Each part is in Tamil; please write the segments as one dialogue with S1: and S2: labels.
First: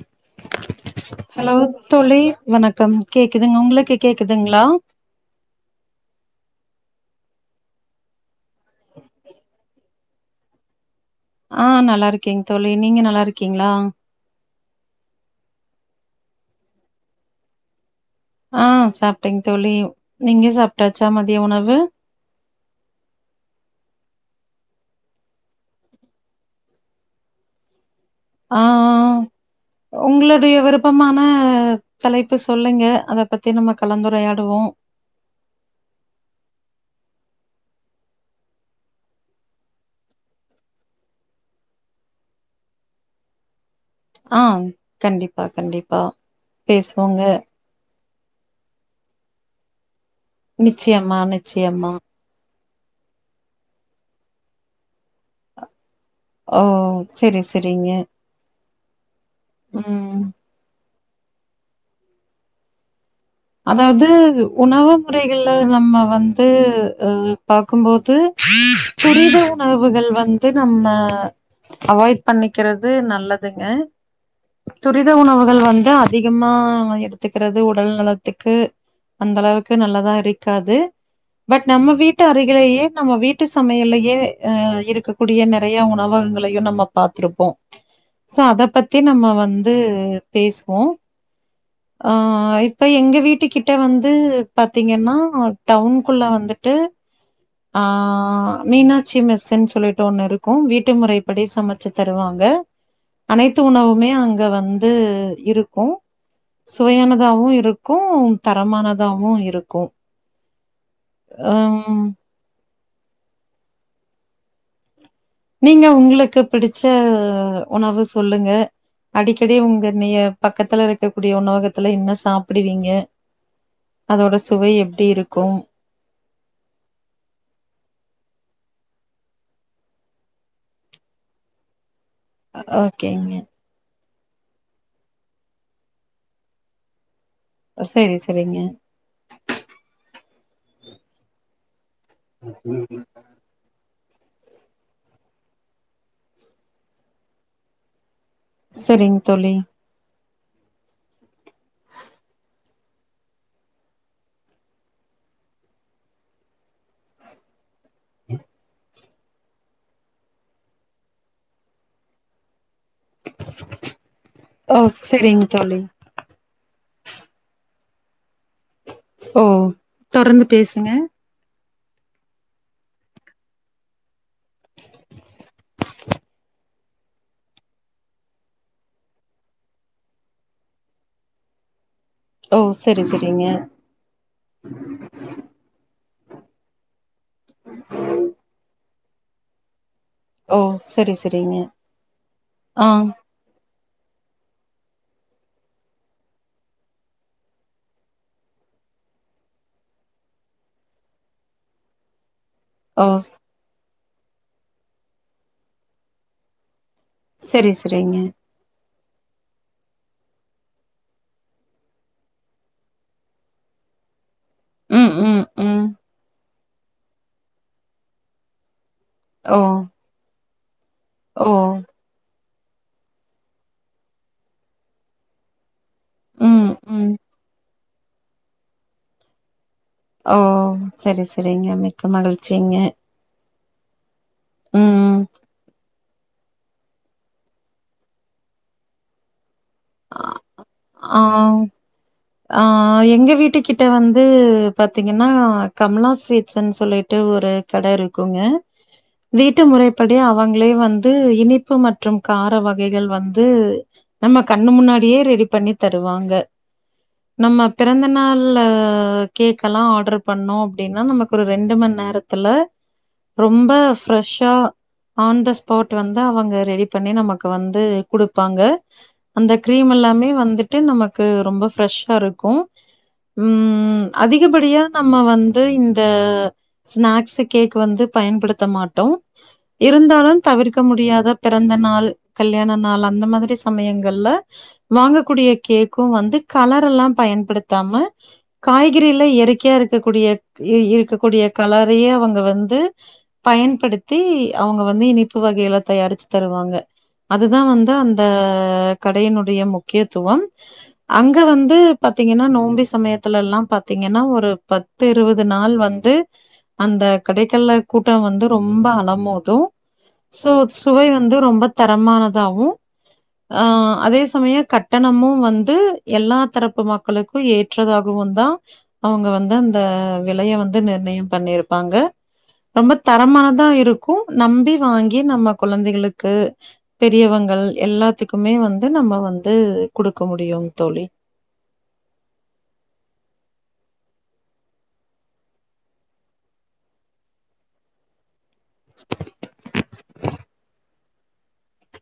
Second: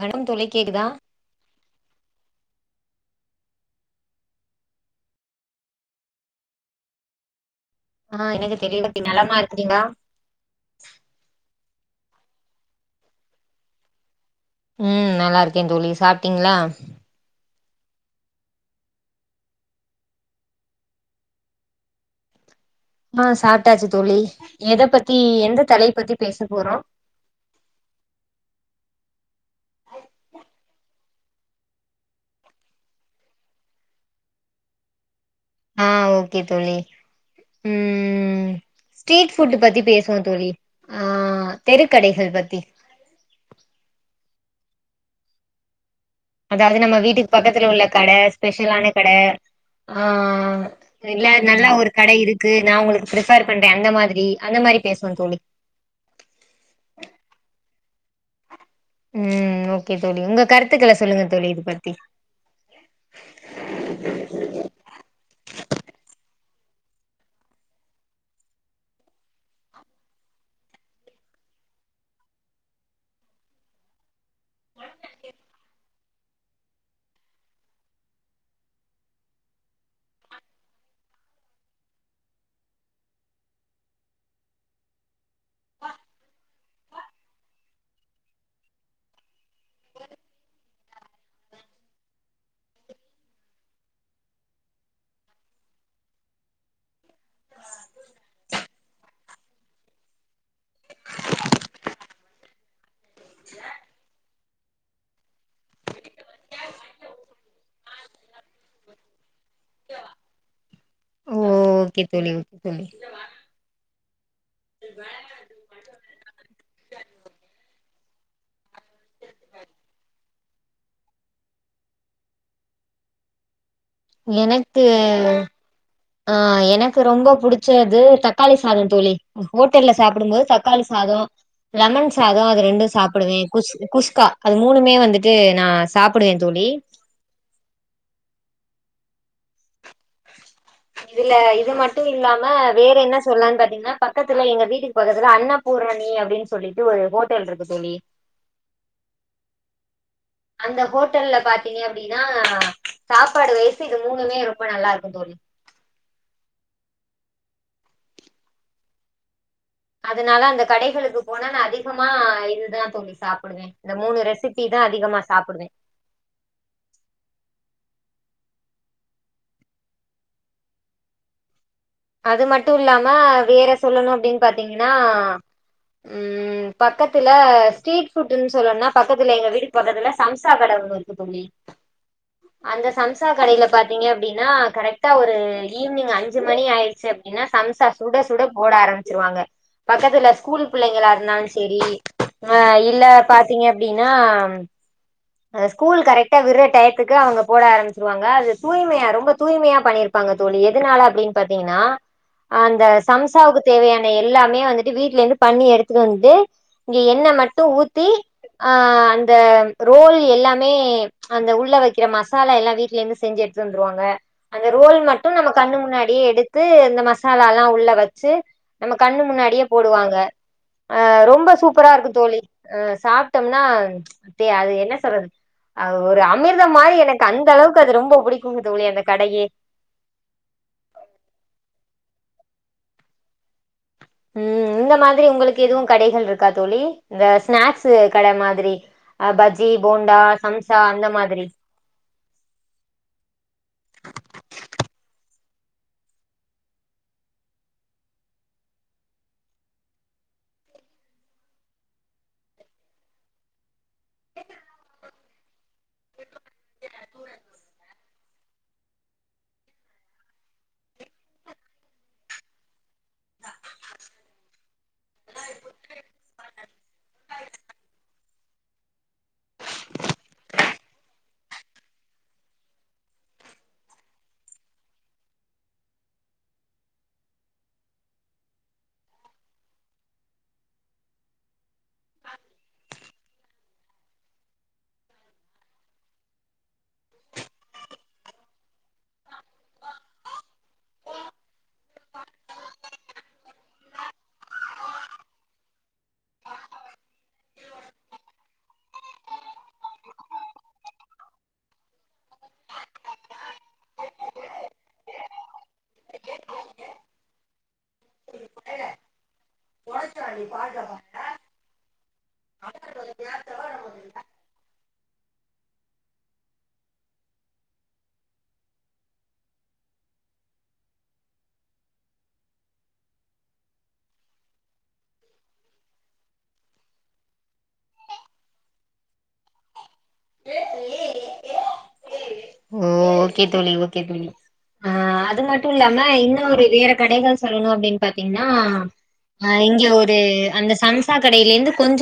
S1: வணக்கம் தோழி கேக்குதா
S2: ஹலோ தோழி வணக்கம் கேக்குதுங்க ஒங்ளுக்கு கேக்குதுங்ளா
S1: ஆஹ் எனக்கு [inaudible] நலமா இருக்குறீங்ளா
S2: ஆஹ் நல்லாருக்கேங் தோழி நீங்க நல்லாருக்கீங்ளா
S1: ம் நல்லா இருக்கேன் தோழி சாப்பிட்டீங்களா
S2: அ சாப்பிட்டங்க தோழி நீங்க சாப்பிட்டாச்சா மதிய உணவு
S1: அ சாப்பிட்டாச்சு தோழி எதை பத்தி எந்த தலைய பத்தி பேச போறோம்
S2: அ உங்களுடைய விருப்பமான தலைப்பு சொல்லுங்க அத பத்தி நம்ம கலந்துரையாடுவோம்
S1: அ ஓகே தோழி ம் ஸ்ட்ரீட் புட் பத்தி பேசுவோம் தோழி ஆ தெருக்கடைகள் பத்தி
S2: அ கண்டிப்பா கண்டிப்பா
S1: அதாவது நம்ம
S2: பேசுவோங்க
S1: வீட்டுக்கு பக்கத்துல உள்ள கடை ஸ்பெஷலான கடை அ
S2: நிச்சயமா
S1: இல்ல நல்லா ஒரு
S2: நிச்சயமா
S1: கடை இருக்கு நான் உங்களுக்கு பிர்ஃபர் பண்றேன் அந்த மாதிரி அந்த மாதிரி பேசுவோம் தோழி
S2: ஓ சரி சரிங்க
S1: ம் ஓகே தோழி உங்க கருத்துக்கள சொல்லுங்க தோழி இது பத்தி
S2: அதாவது உணவு முறைகள்ல நம்ம வந் து பாக்கும்போது துரித உணர்வுகள் வந்து நம்ம அவாய்ட் பண்ணிக்கிறது நல்லதுங்க துரித உணவுகள் வந்து அதிகமா எடுத்துக்கிறது உடல்நல த்துக்கு அந்த அளவுக்கு நல்லதா இருக்காது பட் நம்ம வீட்டு அருகிலேயே நம்ம வீட்டு சமையலயே அ இருக்கக்கூடிய நறைய உணவகங்களையும் நம்ம பாத்திருப்போம் சோ அத பத்தி நம்ம வந் து பேசுவோம் ஆ ஆய் இப்ப எங்க வீட்டு கிட்ட வந்து பாத்தீங்கன்னா டவுனுக்குள்ள வந்துட்டு அ மீனாட்சி மெஸ்ன்னு சொல்லிட்டு ஒண்ணு இருக்கும் வீட்டு முறை படி சமைச்சு தருவாங்க அனைத்து உணவுமே அங்க வந் து இருக்கும் சுவையானதாவும் இருக் கும் தரமானதாவும் இருக்கும் ஹ
S1: ஓகே
S2: ம்
S1: தோழி ஓகே தோழி
S2: நீங்க உங்களுக்கு பிடிச்ச உணவு சொல்லுங்க அடிக்கடி உங்க நீய பக்கத்துல இருக்கக்கூடிய உணவகத்துல என்ன சாப்பிடுவீங்க அதோட சுவை
S1: எனக்கு
S2: எப்டி இருக்கு
S1: அ எனக்கு ரொம்ப புடிச்சது தக்காளி சாத தோழி ஹோட்டல்ல சாப்பிடும்போது தக்காளி சாத லெமன் சாதம் அது ரெண்டு
S2: ஓகேங்க
S1: சாப்டுவேன் குஸ் குஸ் க்கா அது மூணுமே வந்துட்டு நான் சாப்பிடுவே தோழி
S2: செரி செரிங்க
S1: இதுல இது மட் ட்டு இல்லாம வேற என்ன சொல்லான்னு பாத்தீங்கன்னா பக்கத்துல எங்க வீட்டுக்கு பக்கத்துல அன்னபூரணி அப்டின்னு சொல்லிட்டு ஒரு ஹோட்டல் இருக்கு தோழி
S2: செரிங் தோழி
S1: அந்த ஹோட்டல்ல பாத்தீங்க அப்படின்னா சாப்பாடு வைஸ் இது மூணுமே ரொம்ப நல்லா இருக்கு தோழி
S2: ம்
S1: அதனால அந்த கடைகளுக்கு போனா நான் அதிகமா இதுதா தோழி சாப்பிடுவேன் இந்த மூணு ரெசிபி
S2: ஓ
S1: தா அதிகமா
S2: செரிங்
S1: சாப்பிடுவேன்
S2: தோழி ஓ தொடர்ந்து பேசுங்க
S1: அது மட்டும் இல்லாம வேற சொல்லணும் அப்டின்னு பாத்தீங்கன்னா ம் பக்கத்துல ஸ்ட்ரீட் ஃபுட்ன்னு சொல்லனுனா பக்கத்துல எங்க வீட்டுக்கு பக்கத்துல சம்சா கடை ஒண்ணு இருக்கு தோழி
S2: ஓ
S1: அந்த
S2: செரி
S1: சம்சா
S2: செரிங்க
S1: கடைல பாத்தீங்க அப்டின்னா கரெக்டா ஒரு ஈவ்னிங் அஞ்சு மணி ஆயி அப்டின்னா சம்சா சுட சுட போட ஆரம்பிச் ச்சுருவாங்க பக்கத்துல
S2: ஓ
S1: ஸ்கூல் பிள்ளைங்களா
S2: செரி
S1: இருந்தாலும்
S2: செரிங்க
S1: சரி ஆ இல்ல பாத்தீங்க எப்டின்னா ஆ ஸ்கூல் கரெக்டா விடுற டயத்துக்கு அவங்க போட ஆரம்பிச்சிருவாங்க அது தூய்மையா ரொம்ப தூய்மையா பண்ணிருப்பாங்க தோழி எதுனால அப்படின்னு பாத்தீங்கன்னா அந்த
S2: ஓ
S1: சம்சாவுக்கு தேவையான எல்லாமே வந்துட்டு வீட்டுல இருந்து பண்ணி எடுத்துட்டு வந்து இங்க எண்ணெ மட்டு
S2: செரி
S1: ஊத்தி
S2: செரிங்க
S1: ஆ அந்த ரோல் எல்லாமே அந்த உள்ள வைக்கிற மசாலா எல்லா வீட்ல இருந்து செஞ்சு எடுத்து வந்துருவாங்க அந்த ரோல்
S2: ம்
S1: மட்டும்
S2: ம்
S1: நம்ம கண்ணு
S2: ம்
S1: முன்னாடியே எடுத் த்து இந்த மசாலா எல்லா உள்ள வச்சு நம்ம கண்ணு
S2: ஓ
S1: முன்னாடியே போடுவாங்க ஆ
S2: ஓ
S1: ரொம்ப சூப்பரா இருக்கும் தோழி ஆ சாப்ட்டோம்னா அ அது என்ன சொல்றது ஒரு
S2: ம்
S1: அமிர்தம் மாதிரி
S2: ம்
S1: எனக்கு அந்த அளவுக்கு அது ரொம்ப பிடிக்குங்க தோழி அந்த கடையே
S2: ஓ சரி சரிங்க மிக்க மகிழ்ச்சிங்க
S1: ம் இந்த மாதிரி உங்களுக்கு எதுவும் கடைகள் இருக்கா தோழி இந்த ஸ்நாக்ஸ் கடை மாதிரி பஜ்ஜி போண்டா சம் சா அந்த
S2: ஆ
S1: மாதிரி
S2: ஆ எங்க வீட்டு கிட்ட வந்து பாத்தீங்கன்னா ஆ கமலா ஸ்வீட்ஸ்ன்னு சொல்லிட்டு ஒரு கடை இருக்குங்க வீட்டு முறைப்படி அவங்களே வந்து இனிப்பு மற்றும் கார வகைகள் வந்து நம்ம கண்ணு முன்னாடியே ரெடி பண்ணி தருவாங்க நம்ம பிறந்தநாள் கேக் எல்லா ஆர்டர் பண்ணோ அப்படின்னா நமக்கு ஒரு ரெண்டுமண் நேரத்துல ரொம்ப பிரஷ் ஆ ஆன் த ஸ்பாட் வந்து அவங்க ரெடி பண்ணி நமக்கு வந்து குடுப்பாங்க அந்த க்ரீம் எல்லாமே வந்துட்டு நமக்கு ரொம்ப ஃபிரஷ் ஆ இருக்கு ம் அதிகபடியா நம்ம வந்து இந்த ஸ்நாக்ஸ் கேக் வந்து பயன்படுத்த மாட்டோ இருந்தாலு தவிர்க்க முடியாத பிறந்த நாள் கல்யாண நாள் அந்த மாதிரி சமயங்கள்ல வாங்ககூடிய கேக்கு வந்து கலர் எல்லா பயன்படுத்தாம காய்கறில இயற்கையா இருக்கக்கூடிய இருக்கக்கூடிய கலரையே அவங்க வந்து பயன்படுத்தி அவங்க வந்து இனிப்பு வகையெலா தயாரிச்சு தருவாங்க அதுதா வந்து அந்த கடையினுடைய முக்கியத்துவம் அங்க வந்து பாத்தீங்கன்னா நோம்பி சமயத்துல எல்லா பாத்தீங்கன்னா ஒரு பத்து இருபது நாள் வந்து அந்த கடைக்கல்ல கூட்டம் வந்து ரொம்ப அலமோது து சோ சுவை வந்து ரொம்ப தரமானதாகவு அ அதே சமய க ட்டணமு வந்து எல்லா தரப்பு மக்களுக்கு ஏற்றதாகவுந்தா அவுங்க வந்து அந்த விலைய வந்து நிர்ணயம் பண்ணிருப்பாங்க ரொம்ப தரமானதா இருக்கு நம்பி வாங்கி நம்ம குழந்தைகளுக்கு பெரியவங்கள் எல்லாத்துக்குமே வந்து நம்ம வந்து குடுக்க முடியும் தோழி
S1: ஓ ஓகே தோழி ஓகே தோழி அ அது மட்டு இல்லாம இன்னு ஒரு வேற கடைகள் சொல்லணு அப்படின்னு பாத்தீங்ன்னா இங்க ஒரு அந்த சம்சா கடையில இருந்து கொஞ்ச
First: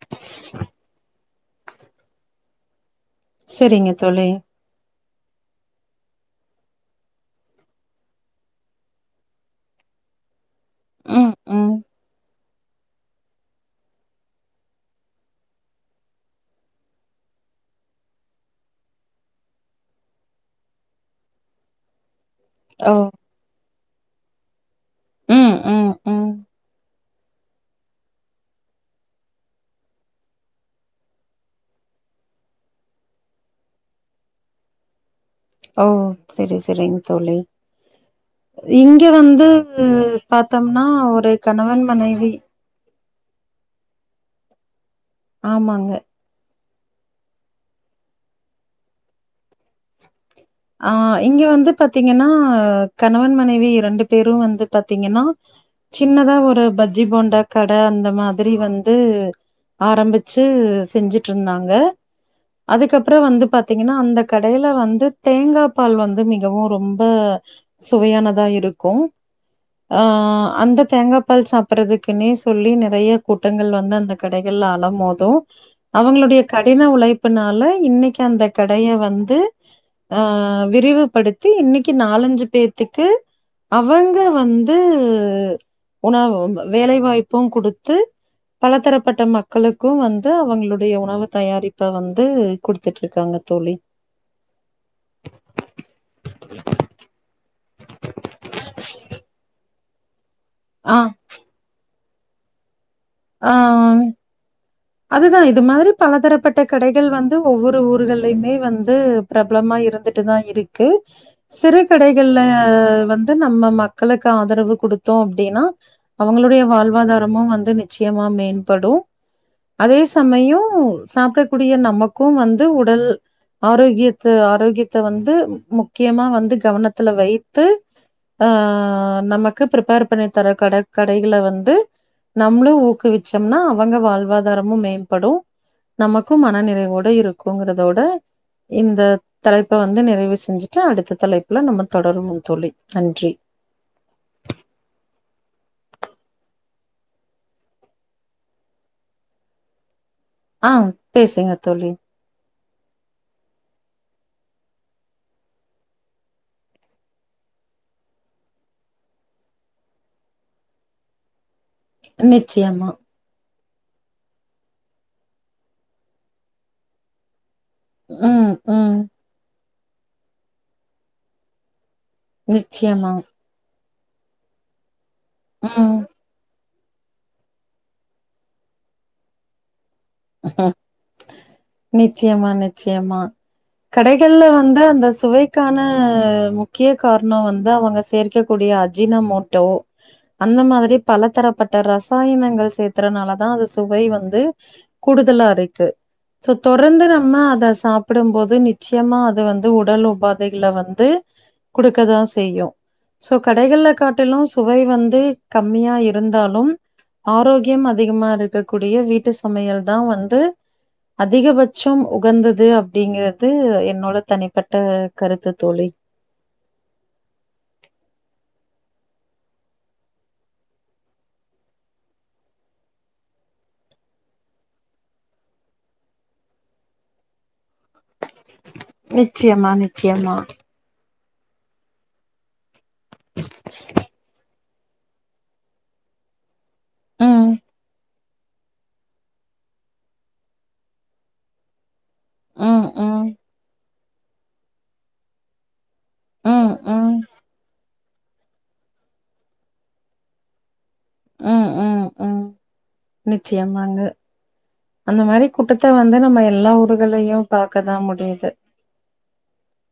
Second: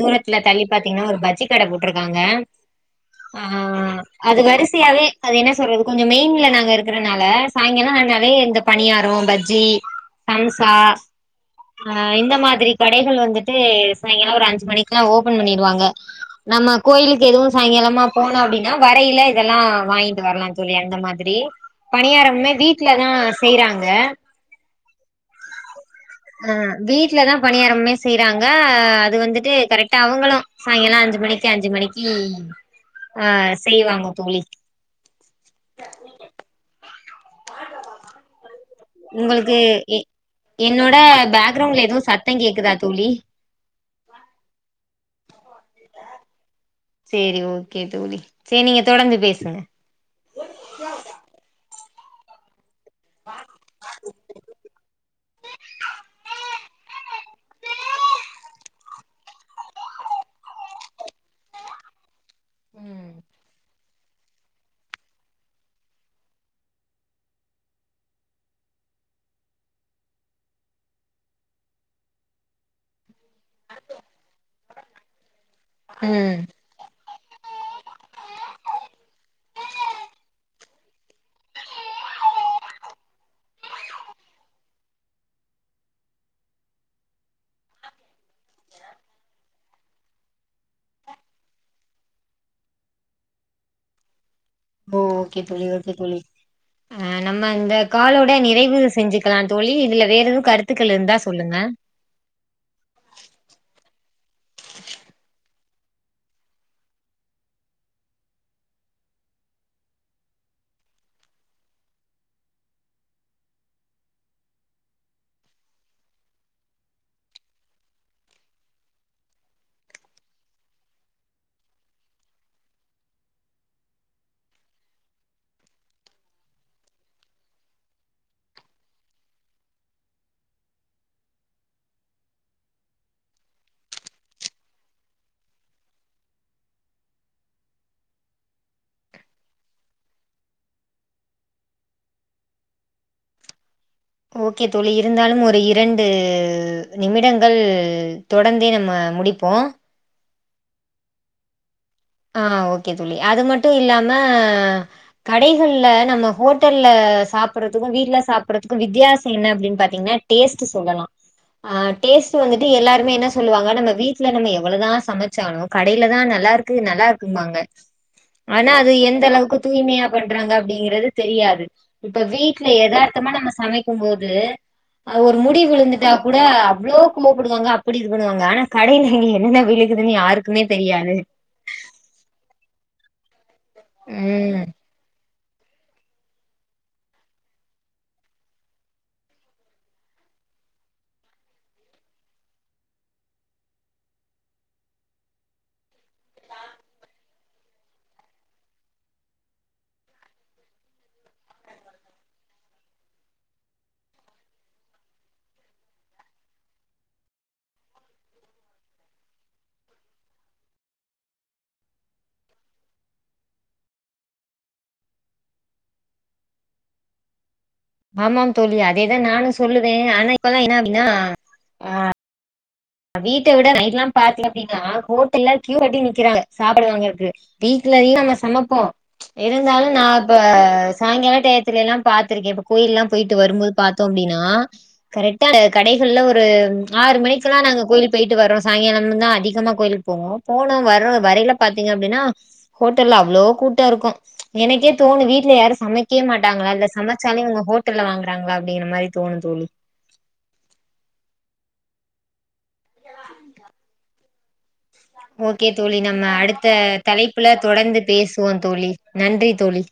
S1: தூரத்துல தள்ளி பாத்தீங்கன்னா ஒரு பஜ்ஜி கடை போட்ருக்காங்க ஆ
S2: சரிங்க தோழி.
S1: அது வரிசையாவே என்ன சொல்றது கொஞ்ச மெயின்ல நாங்க இருக்கறனால சாயங்கால ந நறைய இந்த பனியார பஜ்ஜி சம் சா
S2: ம், ம்.
S1: இந்த மார் ரி கடைகள் வந்துட்டு சாய்ங்கால ஒரு அஞ்சு மணிக்கு ஓபன் பண்ணிடுவாங்க நம்ம கோயிலுக்கு எதுவு சாயங்காலமா போனோ அப்டின்னா வரையில இதெல்லா வாங்கி வரலா தோழி அந்த மாதிரி பனியார மே வீட்ல
S2: ஓ!
S1: தா செய்றாங்க
S2: ம் ம் ம்.
S1: பணியாரமே செய்யறாங்க அது வந்துட்டு கரெக்டா அவங்குளு சாய்ங்கால அஞ்சு மணிக்கு அஞ்சு மணிக்கு ஆ செய்வாங்க தோழி
S2: ஓ சரி சரி தோழி இங்க வந்து
S1: உங்களுக்கு எ
S2: பாத்தம்னா
S1: என்னோட
S2: ஒரு
S1: பேக்ரவுண்ட்ல
S2: கணவன்
S1: எதுவு
S2: மனைவி
S1: சத்தம் கேக்குதா தோழி
S2: ஆமாங்க
S1: சரி ஓகே தோழி சரி நீங்க தொடர்ந்து பேசுங்க
S2: ஆ இங்க வந்து பாத்தீங்கன்னா கணவன் மனைவி ரண்டு பேரும் வந்து பாத்தீங்கன்னா சின்னதா ஒரு பஜ்ஜி போண்டா கட அந்த மாதிரி வந் து ஆரம்பிச்சு செஞ்சுட்டு இருந்தாங்க அதுக்கப்புற வந்து பா பாத்தீங்கன்னா அந்த கடையில வந்து தேங்காப்பால் வந்து மிகவு ரொம்ப சுவையானதா இருக்கு ஆ அந்த தேங்காப்பால் சாப்படறதுக்குன்னே சொல்லி நிறைய கூட்டங்கள் வந்து அந்த கடைகள்ல அல அலமோது
S1: ம்
S2: அவங்களுடைய கடின உழைப்புனால இன்னைக்கு அந்த கடய வந்து அ விரிவுபடுத்தி இன்னைக்கி நாலஞ்சு பேத்துக்கு அவங்க வந்து உணவு வேலைவாய்ப்பும் குடுத்து பல தரப்பட்ட மக்களுக்கும் வந்து அவங்களுடைய உணவு தயாரிப்ப வந்து குடுத்துட்டு இருக்காங்க தோழி
S1: ஓ ஓகே தோழி ஓகே தோழி அ நம்ம இந்த காலோட நிறைவு செஞ்சிக்கலா தோழி இதுல வேறெது கருத்துக்கள்
S2: ஆ
S1: இருந்தா சொல்லுங்க
S2: ஆ அதுதா இது மாதிரி பலதரப்பட்ட கடைகள் வந்து ஒவ்வொரு ஊர்கள்லயுமே வந்து பிரபலமா இருந்துட்டுதா இருக்கு சிறு கடைகள்ல வந்து நம்ம மக்களுக்கு ஆதரவு கொடுத்தோ அப்டின்னா அவங்களுடைய வாழ்வாதாரமும் வந்து நி நிச்சயமா மேம்படு அதே சமயம் சாப்பிடக்கூடிய நமக்கும் வந்து உடல் ஆரோக்கியத்த ஆரோக்கியத்த வந்து முக்கியமா வந்து கவனத்துல வைத்து ஆ நமக்கு பிர்ப்பேர் பண்ணி தர கட கடைகளை வந்து நம் நம்ளு ஊக்குவிச்சோம்னா அவங்க வாழ்வாதாரமும் மேம்படு நமக்கும் மன நிறைவோட இருக்குங்கறதோட இந்த தலைப்ப வந்து நிறைவு செஞ்சுட்டு அடுத்த தலைப்புல நம்ம தொடருவோம் தோழி நன்றி
S1: ஓகே தோழி இருந்தாலு ஒரு இரண்டு நிமிடங்கள் தொடர்ந்தே நம்ம முடிப்போ
S2: ஆ பேசுங்க தோழி
S1: ஆ ஓகே தோழி அது மட்டும் இல்லாம கடைகள்ல நம்ம ஹோட்டல்ல சாப்பிடுறதுக்கு வீட்ல சாப்படுறதுக்கு வித்தியாசம் என்ன அப்டின்னு பாத்தீங்கன்னா டேஸ்ட் சொல்லலா ஆ டேஸ்ட் வந்துட்டு
S2: நிச்சயமா
S1: எல்லாருமே என்ன சொல்லுவாங்க நம்ம வீட்ல நம்ம எவ்வளதா சமைச்சாலு கடைல தா நல்லா இருக் கு நல்லா இருக்கும்பாங்க
S2: ம்
S1: ஆனா அது
S2: ம்
S1: எந்தளவுக்கு தூய்மையா பண்றாங்க அப்டிங்கறது தெரியாது இப்ப வீட்ல
S2: நிச்சயமா
S1: ஏதார்த்தமா நம்ம சமை க்கும்போது அ ஒரு முடி
S2: ம்
S1: விழுந்துட்டா கூட அவ்ளோ கோபப்படுவாங்க அப்டி இது பண்ணுவாங்கனா கடைல அங்க என்னென்ன விழு குதுன்னு யாருக்குமே தெரியாது
S2: நிச்சயமா நிச்சயமா கடைகள்ல
S1: ம்
S2: வந்து அந்த சுவை க்கான முக்கிய காரணம் வந்து அவங்க சேர்க்கக்கூடிய அஜின மோட்டோ அந்த மாதிரி பல தரப்பட்ட ரசாயனங்கள் சேத்தறனாலதா அது சுவை வந்து கூடுதலா இருக்கு சோ தொடர்ந்து நம்ம அத சாப்பிடும்போது நிச்சயமா அது வந்து உடல் உபாதைகள வந்து குடுக்கதா செய்யு சோ கடைகள்ல காட்டிலு சுவை வந்து கம்மியா இருந்தாலும் ஆரோக்கியம் அதிகமா இருக்கக்கூடிய வீட்டு சமையல் தா வந்து அதிகபட்சம் உகந்தது அப்டிங்கிறது என்னோட தனிப்பட்ட கருத்து தோழி
S1: ஆமாம் தோழி அதேதா நானும் சொல்லுவே ஆனா இப்பல்லா என்ன அப்டின்னா ஆ வீட்ட விட நைட்ல்லா பாத்திங்க அப்டினா ஹோட்டல்ல க்யூ கட்டி நிக்கிறாங்க சாப்பாடு வாங்கறத்துக்கு வீட்லயு நம்ம சமப்போ
S2: நிச்சயமா
S1: இருந்தாலு நா இப்ப
S2: நிச்சயமா
S1: சாயங்கால டயத்திலல்லா பாத்திருக்கே இப்ப கோயில்லா போயிட்டு வரும் போது பாத்தோ அப்டின்னா கரெக்ட்டா கடைகள்ல ஒரு
S2: ம்
S1: க்ளா நாங்க கோயில் போயிட்டு வரோ சாயங்காலம் தா அதிகமா கோயிலுக்கு போவோம் போன வர வரையில பாத்தீங்க அப்டின்னா
S2: ம்
S1: ஹோட்டல்ல
S2: ம்
S1: அவ்ளோ கூட்டம் இருக்கு எனக்கே தோணு வீட்ல யாரும் சமைக் க்கே மாட்டாங்களா
S2: ம்
S1: இல்ல
S2: ம்
S1: சமைச்சாலு இங்க ஹோட் ட்டல்ல வாங்குறாங்களா அப்டிங்கிற மாரி தோணு தோழி
S2: ம் ம் ம் நிச்சயமாங்க அந்த மாரி
S1: ஓகே
S2: கூட்டத்த
S1: தோழி
S2: வந்து
S1: நம்ம
S2: எல்லா
S1: அடுத்த
S2: ஊர்களையு
S1: தலைப்புல
S2: பாக்கதா
S1: தொடர்ந்து
S2: முடியுது
S1: பேசுவோ தோழி நன்றி தோழி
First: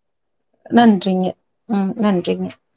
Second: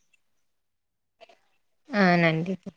S2: நன்றிங்க ம்
S1: ஆ
S2: நன்றிங்க
S1: நன்றி தோ